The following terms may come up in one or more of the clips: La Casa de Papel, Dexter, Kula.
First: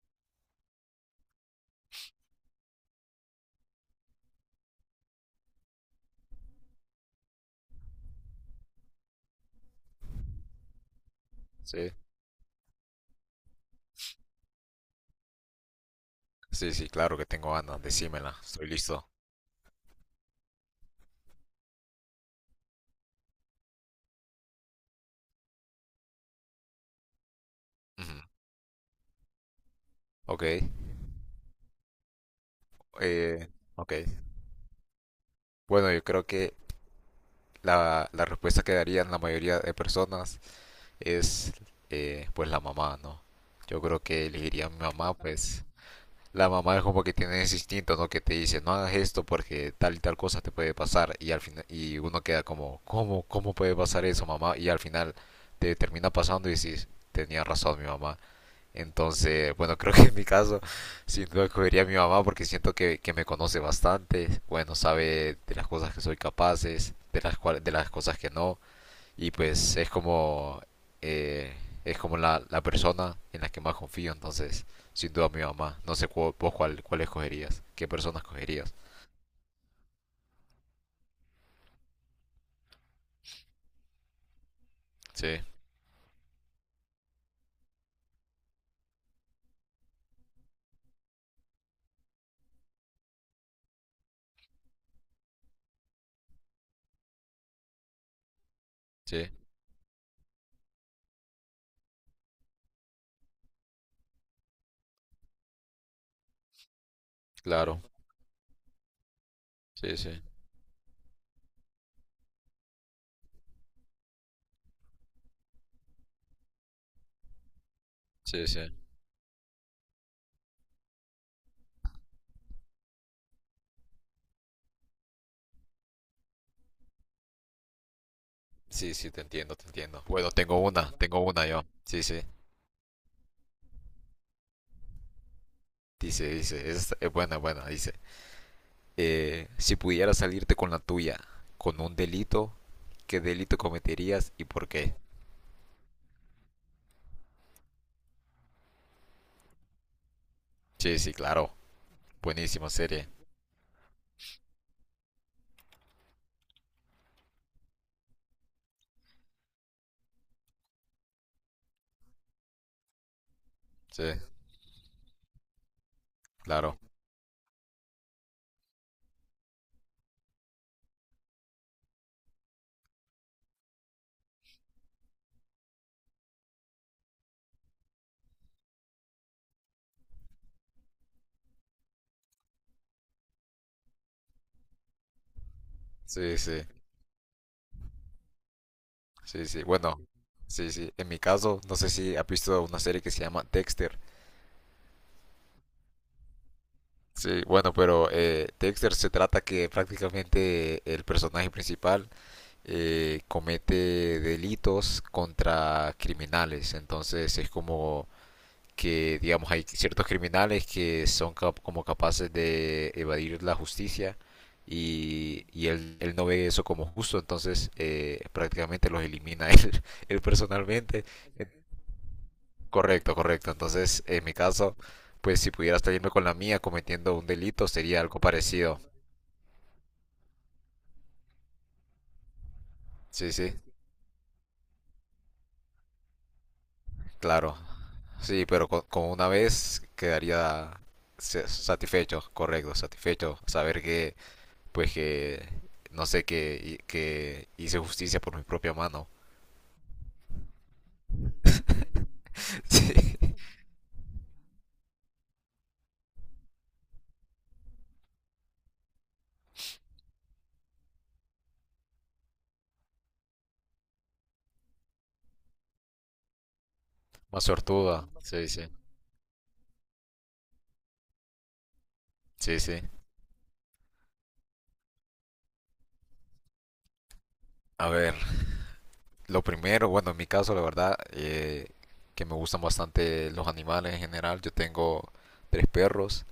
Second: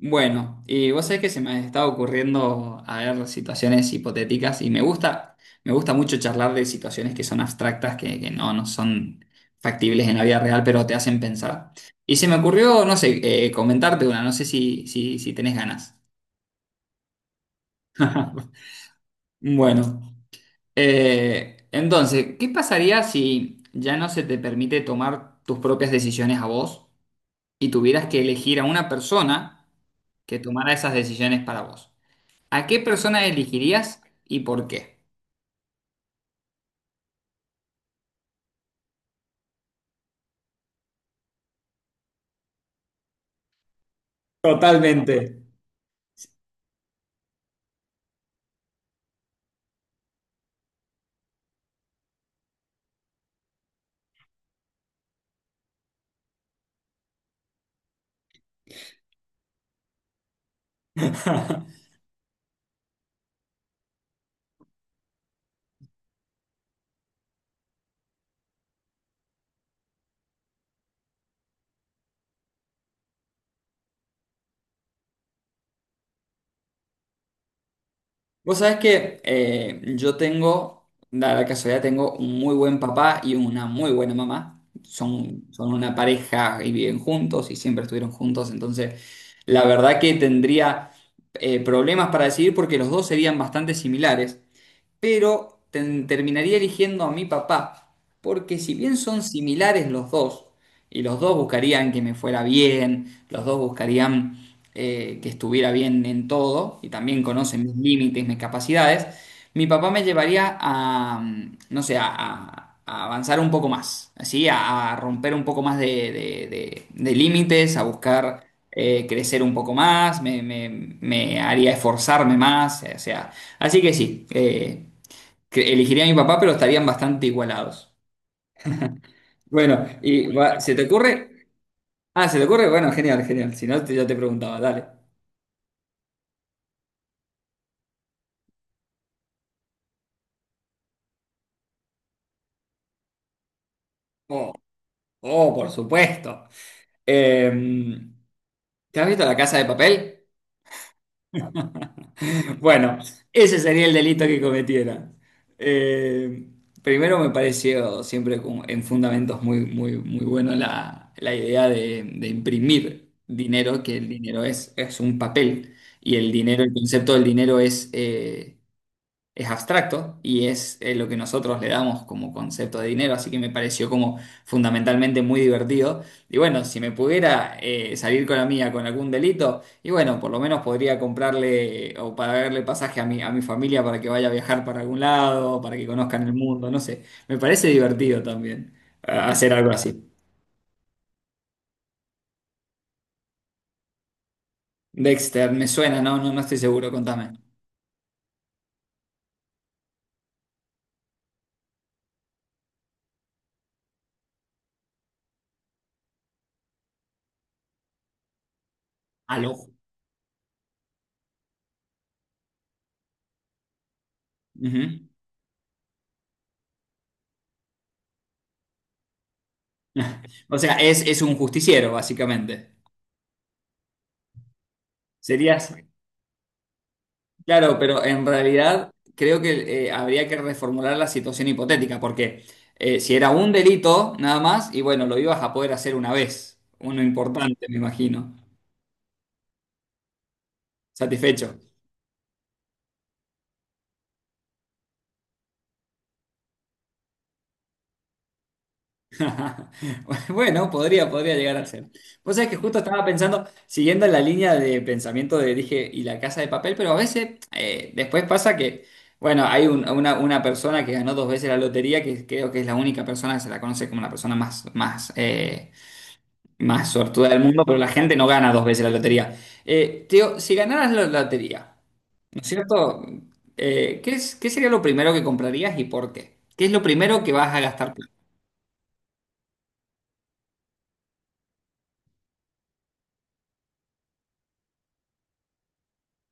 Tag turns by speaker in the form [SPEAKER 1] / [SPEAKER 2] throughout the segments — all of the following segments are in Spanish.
[SPEAKER 1] Bueno, y vos sabés que se me está ocurriendo a ver situaciones hipotéticas y me gusta mucho charlar de situaciones que son abstractas, que no son factibles en la vida real, pero te hacen pensar.
[SPEAKER 2] Sí,
[SPEAKER 1] Y se me ocurrió, no sé, comentarte una, no sé si tenés ganas.
[SPEAKER 2] sí, sí, claro que tengo ganas, decímela, estoy listo.
[SPEAKER 1] Bueno, entonces, ¿qué pasaría si ya no se te permite tomar tus propias decisiones a vos y tuvieras que
[SPEAKER 2] Ujú.
[SPEAKER 1] elegir a una persona que
[SPEAKER 2] Ok,
[SPEAKER 1] tomara esas decisiones para vos? ¿A qué persona
[SPEAKER 2] eh, ok.
[SPEAKER 1] elegirías y por qué?
[SPEAKER 2] Bueno, yo creo que la respuesta que darían la mayoría de personas es pues la mamá, ¿no? Yo creo que elegiría a mi mamá,
[SPEAKER 1] Totalmente.
[SPEAKER 2] pues la mamá es como que tiene ese instinto, ¿no? Que te dice, no hagas esto porque tal y tal cosa te puede pasar y al final, y uno queda como, ¿cómo, cómo puede pasar eso, mamá? Y al final te termina pasando y dices, tenía razón mi mamá. Entonces, bueno, creo que en mi caso, sin duda escogería a mi mamá porque siento que me conoce bastante, bueno, sabe de las cosas que soy capaces, de las de las cosas que no, y pues eh, es como la persona en la que más confío, entonces, sin duda mi mamá. No sé vos cuál escogerías, qué persona
[SPEAKER 1] Vos
[SPEAKER 2] escogerías.
[SPEAKER 1] sabés que yo tengo, da la casualidad, tengo un muy buen papá y una muy buena mamá.
[SPEAKER 2] Sí,
[SPEAKER 1] Son una pareja y viven juntos y siempre estuvieron juntos. Entonces, la verdad que tendría problemas para decidir porque los dos serían bastante similares. Pero terminaría eligiendo a mi papá, porque si bien son
[SPEAKER 2] sí,
[SPEAKER 1] similares los dos, y los dos buscarían que me fuera bien, los dos buscarían que estuviera bien en todo, y también conocen mis
[SPEAKER 2] claro.
[SPEAKER 1] límites, mis capacidades, mi papá
[SPEAKER 2] Sí,
[SPEAKER 1] me
[SPEAKER 2] sí,
[SPEAKER 1] llevaría a, no sé, a avanzar un poco más, así, a romper un poco más de límites, a buscar
[SPEAKER 2] sí, sí.
[SPEAKER 1] crecer un poco más, me haría esforzarme más, o sea, así que sí, que elegiría a mi papá, pero estarían bastante igualados.
[SPEAKER 2] Sí, sí, te entiendo, te
[SPEAKER 1] Bueno,
[SPEAKER 2] entiendo.
[SPEAKER 1] y
[SPEAKER 2] Bueno,
[SPEAKER 1] ¿se te
[SPEAKER 2] tengo
[SPEAKER 1] ocurre?
[SPEAKER 2] una yo. Sí, sí.
[SPEAKER 1] Ah, ¿se te ocurre? Bueno, genial, genial. Si no, yo te preguntaba, dale.
[SPEAKER 2] Dice, dice, es buena, buena, dice. Si pudieras salirte con la tuya, con un delito, ¿qué delito cometerías y
[SPEAKER 1] Oh,
[SPEAKER 2] por qué?
[SPEAKER 1] oh, por supuesto. Eh, ¿Te has visto La Casa de Papel?
[SPEAKER 2] Sí, sí, claro. Buenísima
[SPEAKER 1] Bueno,
[SPEAKER 2] serie.
[SPEAKER 1] ese sería el delito que cometiera. Eh, primero me pareció siempre como en fundamentos muy, muy, muy bueno la idea de imprimir dinero, que
[SPEAKER 2] Sí,
[SPEAKER 1] el dinero es un papel y el dinero, el
[SPEAKER 2] claro.
[SPEAKER 1] concepto del dinero es abstracto y es lo que nosotros le damos como concepto de dinero, así que me pareció como fundamentalmente muy divertido. Y bueno, si me pudiera salir con la mía con algún delito, y bueno, por lo menos podría comprarle o pagarle pasaje a a mi familia para que vaya a viajar para algún lado, para que conozcan el
[SPEAKER 2] Sí, sí.
[SPEAKER 1] mundo, no sé, me parece divertido también
[SPEAKER 2] Sí,
[SPEAKER 1] hacer
[SPEAKER 2] sí.
[SPEAKER 1] algo
[SPEAKER 2] Bueno,
[SPEAKER 1] así.
[SPEAKER 2] sí, sí. En mi caso, no sé si has visto una serie que se llama Dexter.
[SPEAKER 1] Dexter, me suena, no, no, no estoy seguro, contame.
[SPEAKER 2] Sí, bueno, pero Dexter se trata que prácticamente el personaje principal comete delitos contra criminales. Entonces es como que
[SPEAKER 1] Al
[SPEAKER 2] digamos hay
[SPEAKER 1] ojo.
[SPEAKER 2] ciertos criminales que son como capaces de evadir la justicia
[SPEAKER 1] Ujú.
[SPEAKER 2] y él no ve eso como justo, entonces prácticamente los elimina él
[SPEAKER 1] O sea,
[SPEAKER 2] personalmente.
[SPEAKER 1] es un
[SPEAKER 2] Eh,
[SPEAKER 1] justiciero, básicamente.
[SPEAKER 2] Correcto, correcto. Entonces, en mi caso, pues si
[SPEAKER 1] Serías.
[SPEAKER 2] pudiera salirme con la mía cometiendo un delito
[SPEAKER 1] Claro,
[SPEAKER 2] sería
[SPEAKER 1] pero
[SPEAKER 2] algo
[SPEAKER 1] en
[SPEAKER 2] parecido.
[SPEAKER 1] realidad creo que habría que reformular la situación hipotética, porque si era
[SPEAKER 2] Sí,
[SPEAKER 1] un
[SPEAKER 2] sí,
[SPEAKER 1] delito nada más, y bueno, lo ibas a poder hacer una vez, uno
[SPEAKER 2] claro.
[SPEAKER 1] importante, me imagino,
[SPEAKER 2] Sí, pero con una vez quedaría
[SPEAKER 1] satisfecho.
[SPEAKER 2] satisfecho, correcto, satisfecho, saber que pues que, no sé, que hice justicia por mi propia mano.
[SPEAKER 1] Bueno, podría llegar a ser. Vos sabés que justo estaba
[SPEAKER 2] Sí,
[SPEAKER 1] pensando, siguiendo la línea de pensamiento de dije, y la casa de papel, pero a veces después pasa que, bueno, hay una persona que ganó dos veces la lotería, que creo que es la única persona que se la conoce como la persona más, más más suertuda del
[SPEAKER 2] más
[SPEAKER 1] mundo, pero la
[SPEAKER 2] sortuda,
[SPEAKER 1] gente no
[SPEAKER 2] sí,
[SPEAKER 1] gana
[SPEAKER 2] sí,
[SPEAKER 1] dos veces la lotería. Teo, si ganaras la lotería, ¿no es
[SPEAKER 2] sí, sí.
[SPEAKER 1] cierto? ¿Qué qué sería lo primero que comprarías y por qué? ¿Qué es lo primero que vas a
[SPEAKER 2] A
[SPEAKER 1] gastar? ¿Plata?
[SPEAKER 2] ver, lo primero, bueno, en mi caso, la verdad, que me gustan bastante los animales en general. Yo tengo tres perros.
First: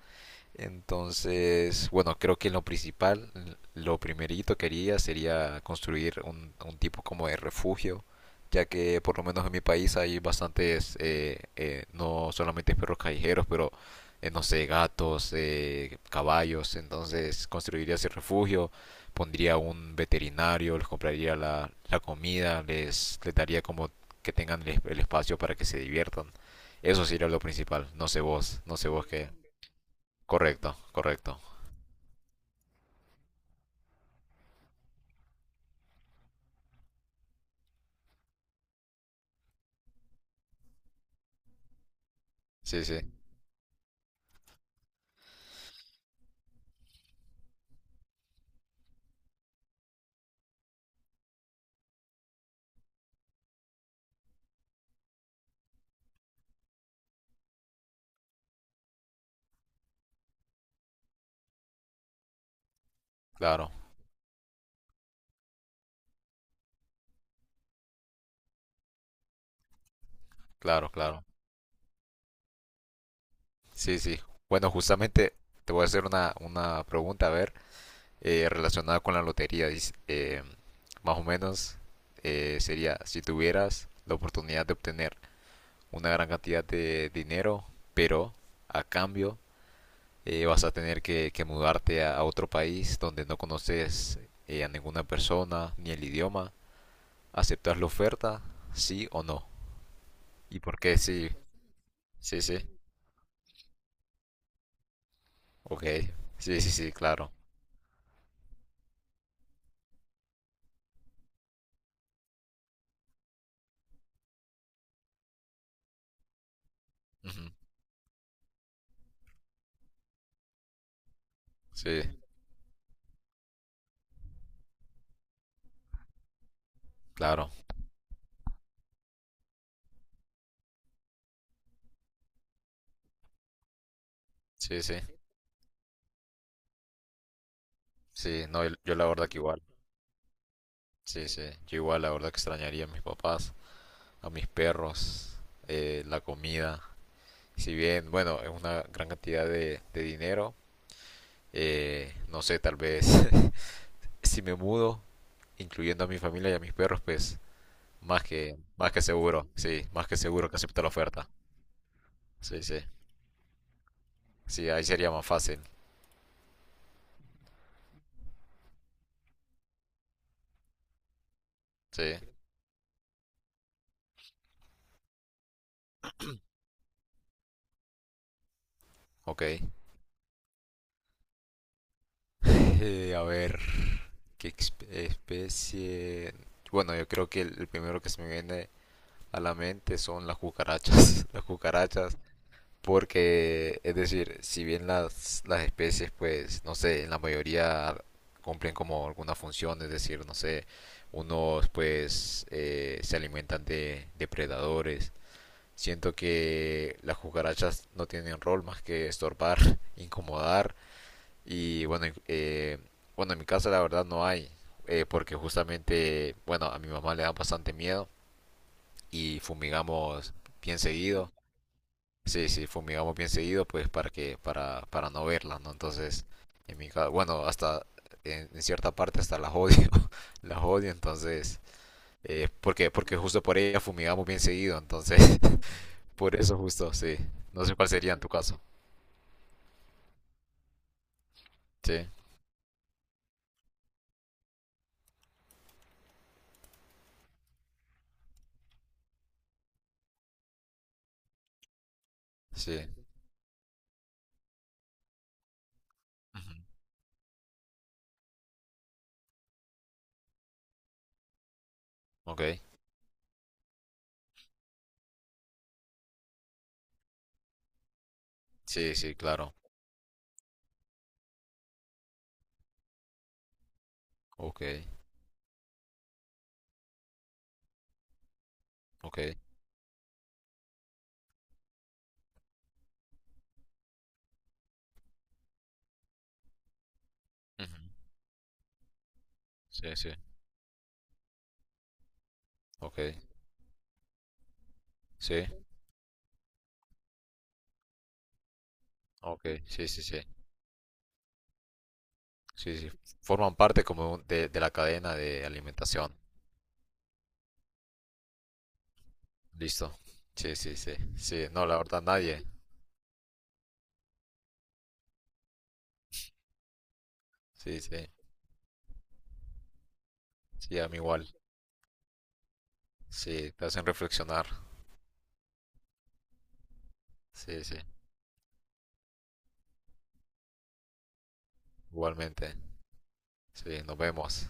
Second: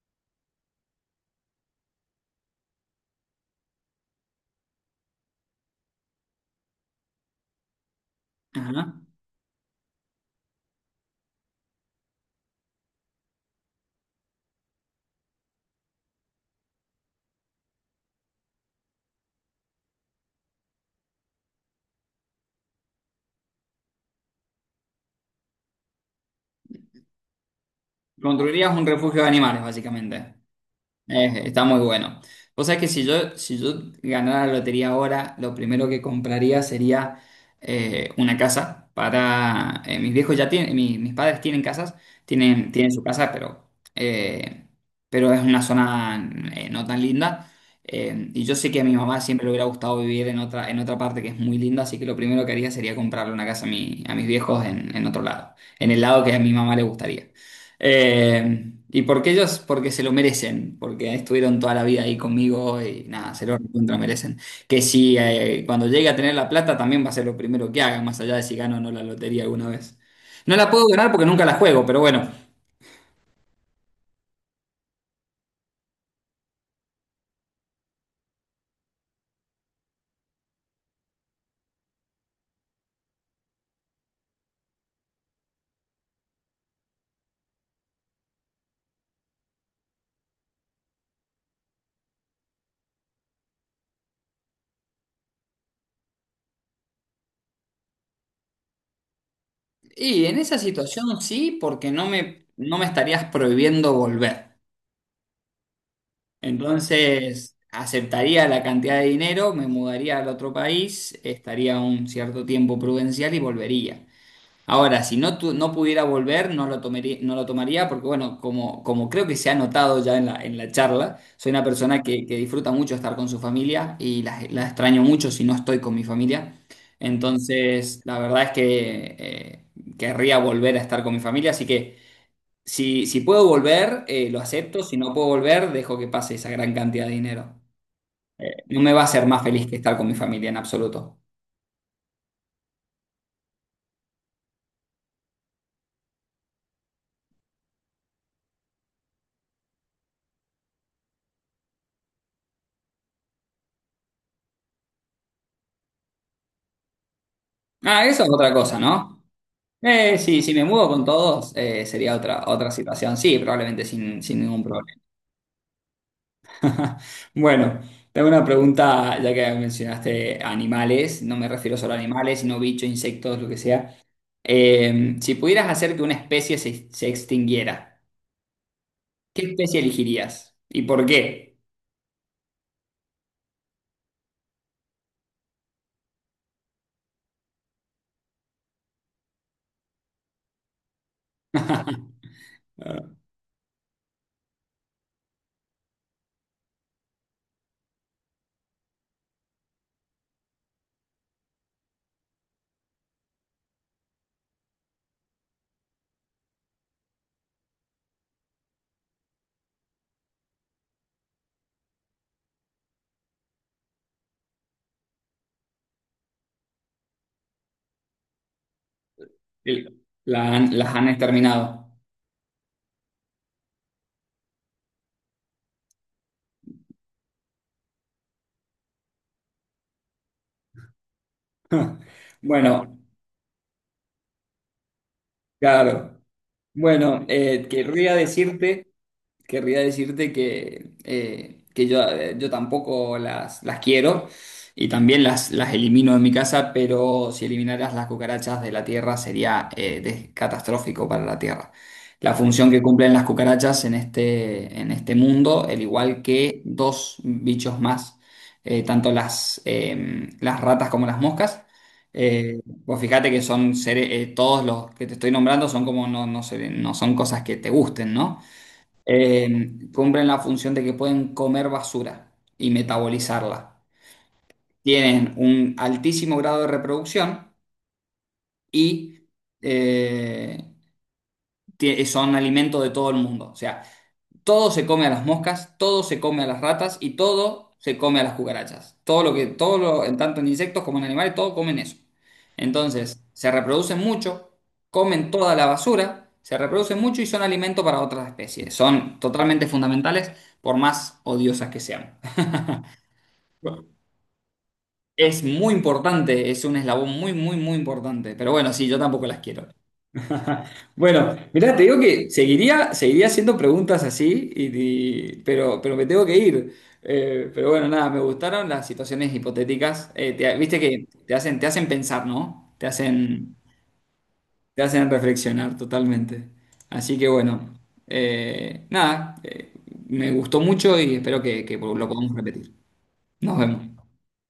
[SPEAKER 2] Entonces, bueno, creo que lo principal, lo primerito que haría sería construir un tipo como de refugio, ya que
[SPEAKER 1] Ajá.
[SPEAKER 2] por lo menos en mi país hay bastantes, no solamente perros callejeros, pero no sé, gatos, caballos. Entonces construiría ese refugio, pondría un veterinario, les compraría la comida, les daría como que tengan el espacio para que se diviertan. Eso sería lo principal. No sé vos,
[SPEAKER 1] Construirías
[SPEAKER 2] no
[SPEAKER 1] un
[SPEAKER 2] sé vos
[SPEAKER 1] refugio de
[SPEAKER 2] qué.
[SPEAKER 1] animales, básicamente.
[SPEAKER 2] Correcto, correcto.
[SPEAKER 1] Está muy bueno. Vos sabés que si yo ganara la lotería ahora, lo primero que compraría sería una casa para... mis viejos ya tienen, mis padres tienen casas,
[SPEAKER 2] Sí,
[SPEAKER 1] tienen
[SPEAKER 2] sí,
[SPEAKER 1] su casa, eh, pero es una zona no tan linda. Y yo sé que a mi mamá siempre le hubiera gustado vivir en otra parte que es muy linda, así que lo primero que haría sería comprarle una casa a, a mis viejos en otro lado, en el lado que a mi mamá le gustaría. Y porque ellos, porque se lo merecen, porque estuvieron toda la vida ahí conmigo y nada, se lo
[SPEAKER 2] claro,
[SPEAKER 1] recontra merecen. Que si cuando llegue a tener la plata también va a ser lo primero que haga, más allá de si gano o no la lotería alguna vez. No la puedo
[SPEAKER 2] claro,
[SPEAKER 1] ganar
[SPEAKER 2] claro.
[SPEAKER 1] porque nunca la juego, pero bueno.
[SPEAKER 2] Sí, sí. Bueno, justamente te voy a hacer una pregunta, a ver, relacionada con la lotería. Dice, más o menos sería, si tuvieras la oportunidad de obtener una gran cantidad de dinero, pero a cambio vas a tener que mudarte a otro país donde no conoces a ninguna persona ni el idioma, ¿aceptas la oferta? ¿Sí o no?
[SPEAKER 1] Y en esa
[SPEAKER 2] ¿Y por qué
[SPEAKER 1] situación
[SPEAKER 2] sí?
[SPEAKER 1] sí, porque
[SPEAKER 2] Sí, sí.
[SPEAKER 1] no me estarías prohibiendo volver.
[SPEAKER 2] Ok, sí, sí, sí, claro.
[SPEAKER 1] Entonces aceptaría la cantidad de dinero, me mudaría al otro país, estaría un cierto tiempo prudencial y volvería. Ahora, si no, no pudiera volver, no lo tomaría, no lo
[SPEAKER 2] Ujú.
[SPEAKER 1] tomaría porque, bueno, como creo que se ha notado ya en en la charla, soy una persona
[SPEAKER 2] Sí,
[SPEAKER 1] que disfruta mucho estar con su familia y la extraño mucho si no estoy con mi familia.
[SPEAKER 2] claro.
[SPEAKER 1] Entonces, la verdad es que querría volver a estar con mi familia, así que si puedo volver, lo acepto,
[SPEAKER 2] Sí, sí.
[SPEAKER 1] si no puedo volver, dejo que pase esa gran cantidad de dinero.
[SPEAKER 2] Sí, no, yo
[SPEAKER 1] No me
[SPEAKER 2] yo
[SPEAKER 1] va a
[SPEAKER 2] la
[SPEAKER 1] hacer
[SPEAKER 2] verdad que
[SPEAKER 1] más
[SPEAKER 2] igual.
[SPEAKER 1] feliz que estar con mi familia en absoluto.
[SPEAKER 2] Sí, sí. Yo igual la verdad que extrañaría a mis papás, a mis perros, la comida. Si bien, bueno, es una gran cantidad de dinero, no sé, tal vez si me mudo, incluyendo a mi familia y a mis perros, pues
[SPEAKER 1] Ah, eso es otra cosa,
[SPEAKER 2] más que
[SPEAKER 1] ¿no?
[SPEAKER 2] seguro, sí, más que
[SPEAKER 1] Sí,
[SPEAKER 2] seguro
[SPEAKER 1] si
[SPEAKER 2] que
[SPEAKER 1] me
[SPEAKER 2] acepto
[SPEAKER 1] mudo
[SPEAKER 2] la
[SPEAKER 1] con
[SPEAKER 2] oferta.
[SPEAKER 1] todos, sería otra,
[SPEAKER 2] Sí,
[SPEAKER 1] otra
[SPEAKER 2] sí.
[SPEAKER 1] situación. Sí, probablemente sin ningún
[SPEAKER 2] Sí, ahí
[SPEAKER 1] problema.
[SPEAKER 2] sería más fácil.
[SPEAKER 1] Bueno, tengo una pregunta, ya que mencionaste animales, no me refiero solo a
[SPEAKER 2] Sí,
[SPEAKER 1] animales, sino bichos, insectos, lo que sea. Si pudieras hacer que una especie se extinguiera,
[SPEAKER 2] ok.
[SPEAKER 1] ¿qué especie elegirías? ¿Y por qué?
[SPEAKER 2] A ver. ¿Qué especie? Bueno, yo creo que el primero que se me viene a la mente son las cucarachas. Las cucarachas, porque, es decir, si bien las especies, pues, no sé, en la mayoría cumplen como alguna función, es decir, no sé, unos pues se alimentan de depredadores. Siento que las cucarachas no tienen rol más que estorbar, incomodar y bueno, bueno, en mi casa la verdad no hay, porque justamente, bueno, a mi mamá le da bastante miedo y fumigamos bien
[SPEAKER 1] Las han
[SPEAKER 2] seguido.
[SPEAKER 1] exterminado.
[SPEAKER 2] Sí, sí, fumigamos bien seguido, pues para que, para no verla, ¿no? Entonces, en mi casa, bueno, hasta en cierta parte hasta las odio, las odio, entonces, porque,
[SPEAKER 1] Bueno,
[SPEAKER 2] porque justo por ella fumigamos bien seguido, entonces,
[SPEAKER 1] claro.
[SPEAKER 2] por eso justo, sí.
[SPEAKER 1] Bueno,
[SPEAKER 2] No sé cuál sería
[SPEAKER 1] querría
[SPEAKER 2] en tu caso.
[SPEAKER 1] decirte... Querría decirte que,
[SPEAKER 2] Sí,
[SPEAKER 1] yo tampoco las quiero y también las elimino de mi casa, pero si eliminaras las cucarachas de la tierra sería catastrófico para la tierra. La función que
[SPEAKER 2] sí.
[SPEAKER 1] cumplen las cucarachas en este mundo, al igual
[SPEAKER 2] Ujú.
[SPEAKER 1] que dos bichos más, tanto las ratas como las moscas.
[SPEAKER 2] Ok.
[SPEAKER 1] Vos fíjate que son seres, todos los que te estoy nombrando son como no, no son cosas que te gusten, ¿no?
[SPEAKER 2] Sí, sí, claro.
[SPEAKER 1] Eh, cumplen la función de que pueden comer basura y metabolizarla.
[SPEAKER 2] Ok,
[SPEAKER 1] Tienen un altísimo grado de reproducción y
[SPEAKER 2] ok.
[SPEAKER 1] eh, son alimento de todo el mundo. O sea, todo se come a las moscas, todo se come a las ratas y todo
[SPEAKER 2] Ujú,
[SPEAKER 1] se come a las cucarachas. Todo lo que, todo
[SPEAKER 2] sí,
[SPEAKER 1] lo,
[SPEAKER 2] sí,
[SPEAKER 1] en tanto en insectos como en animales, todo comen eso.
[SPEAKER 2] ok,
[SPEAKER 1] Entonces, se reproducen mucho, comen
[SPEAKER 2] sí,
[SPEAKER 1] toda la basura, se reproducen mucho y son alimento para otras especies. Son
[SPEAKER 2] ok,
[SPEAKER 1] totalmente
[SPEAKER 2] sí, sí, sí,
[SPEAKER 1] fundamentales por más odiosas que sean.
[SPEAKER 2] sí, sí, forman parte como de la cadena
[SPEAKER 1] Es
[SPEAKER 2] de
[SPEAKER 1] muy
[SPEAKER 2] alimentación,
[SPEAKER 1] importante, es un eslabón muy, muy, muy importante. Pero bueno, sí, yo tampoco las quiero.
[SPEAKER 2] listo, sí, sí, sí,
[SPEAKER 1] Bueno,
[SPEAKER 2] sí, no,
[SPEAKER 1] mirá,
[SPEAKER 2] la
[SPEAKER 1] te digo
[SPEAKER 2] verdad
[SPEAKER 1] que
[SPEAKER 2] nadie,
[SPEAKER 1] seguiría, seguiría haciendo preguntas así, pero me tengo que ir. Pero
[SPEAKER 2] sí,
[SPEAKER 1] bueno,
[SPEAKER 2] sí,
[SPEAKER 1] nada, me gustaron las situaciones hipotéticas.
[SPEAKER 2] sí,
[SPEAKER 1] Viste
[SPEAKER 2] a mí
[SPEAKER 1] que
[SPEAKER 2] igual,
[SPEAKER 1] te hacen pensar, ¿no?
[SPEAKER 2] sí, te hacen reflexionar,
[SPEAKER 1] Te hacen reflexionar totalmente. Así que
[SPEAKER 2] sí,
[SPEAKER 1] bueno,
[SPEAKER 2] sí,
[SPEAKER 1] nada, me gustó mucho y espero que lo podamos
[SPEAKER 2] igualmente,
[SPEAKER 1] repetir. Nos
[SPEAKER 2] sí, nos
[SPEAKER 1] vemos.
[SPEAKER 2] vemos.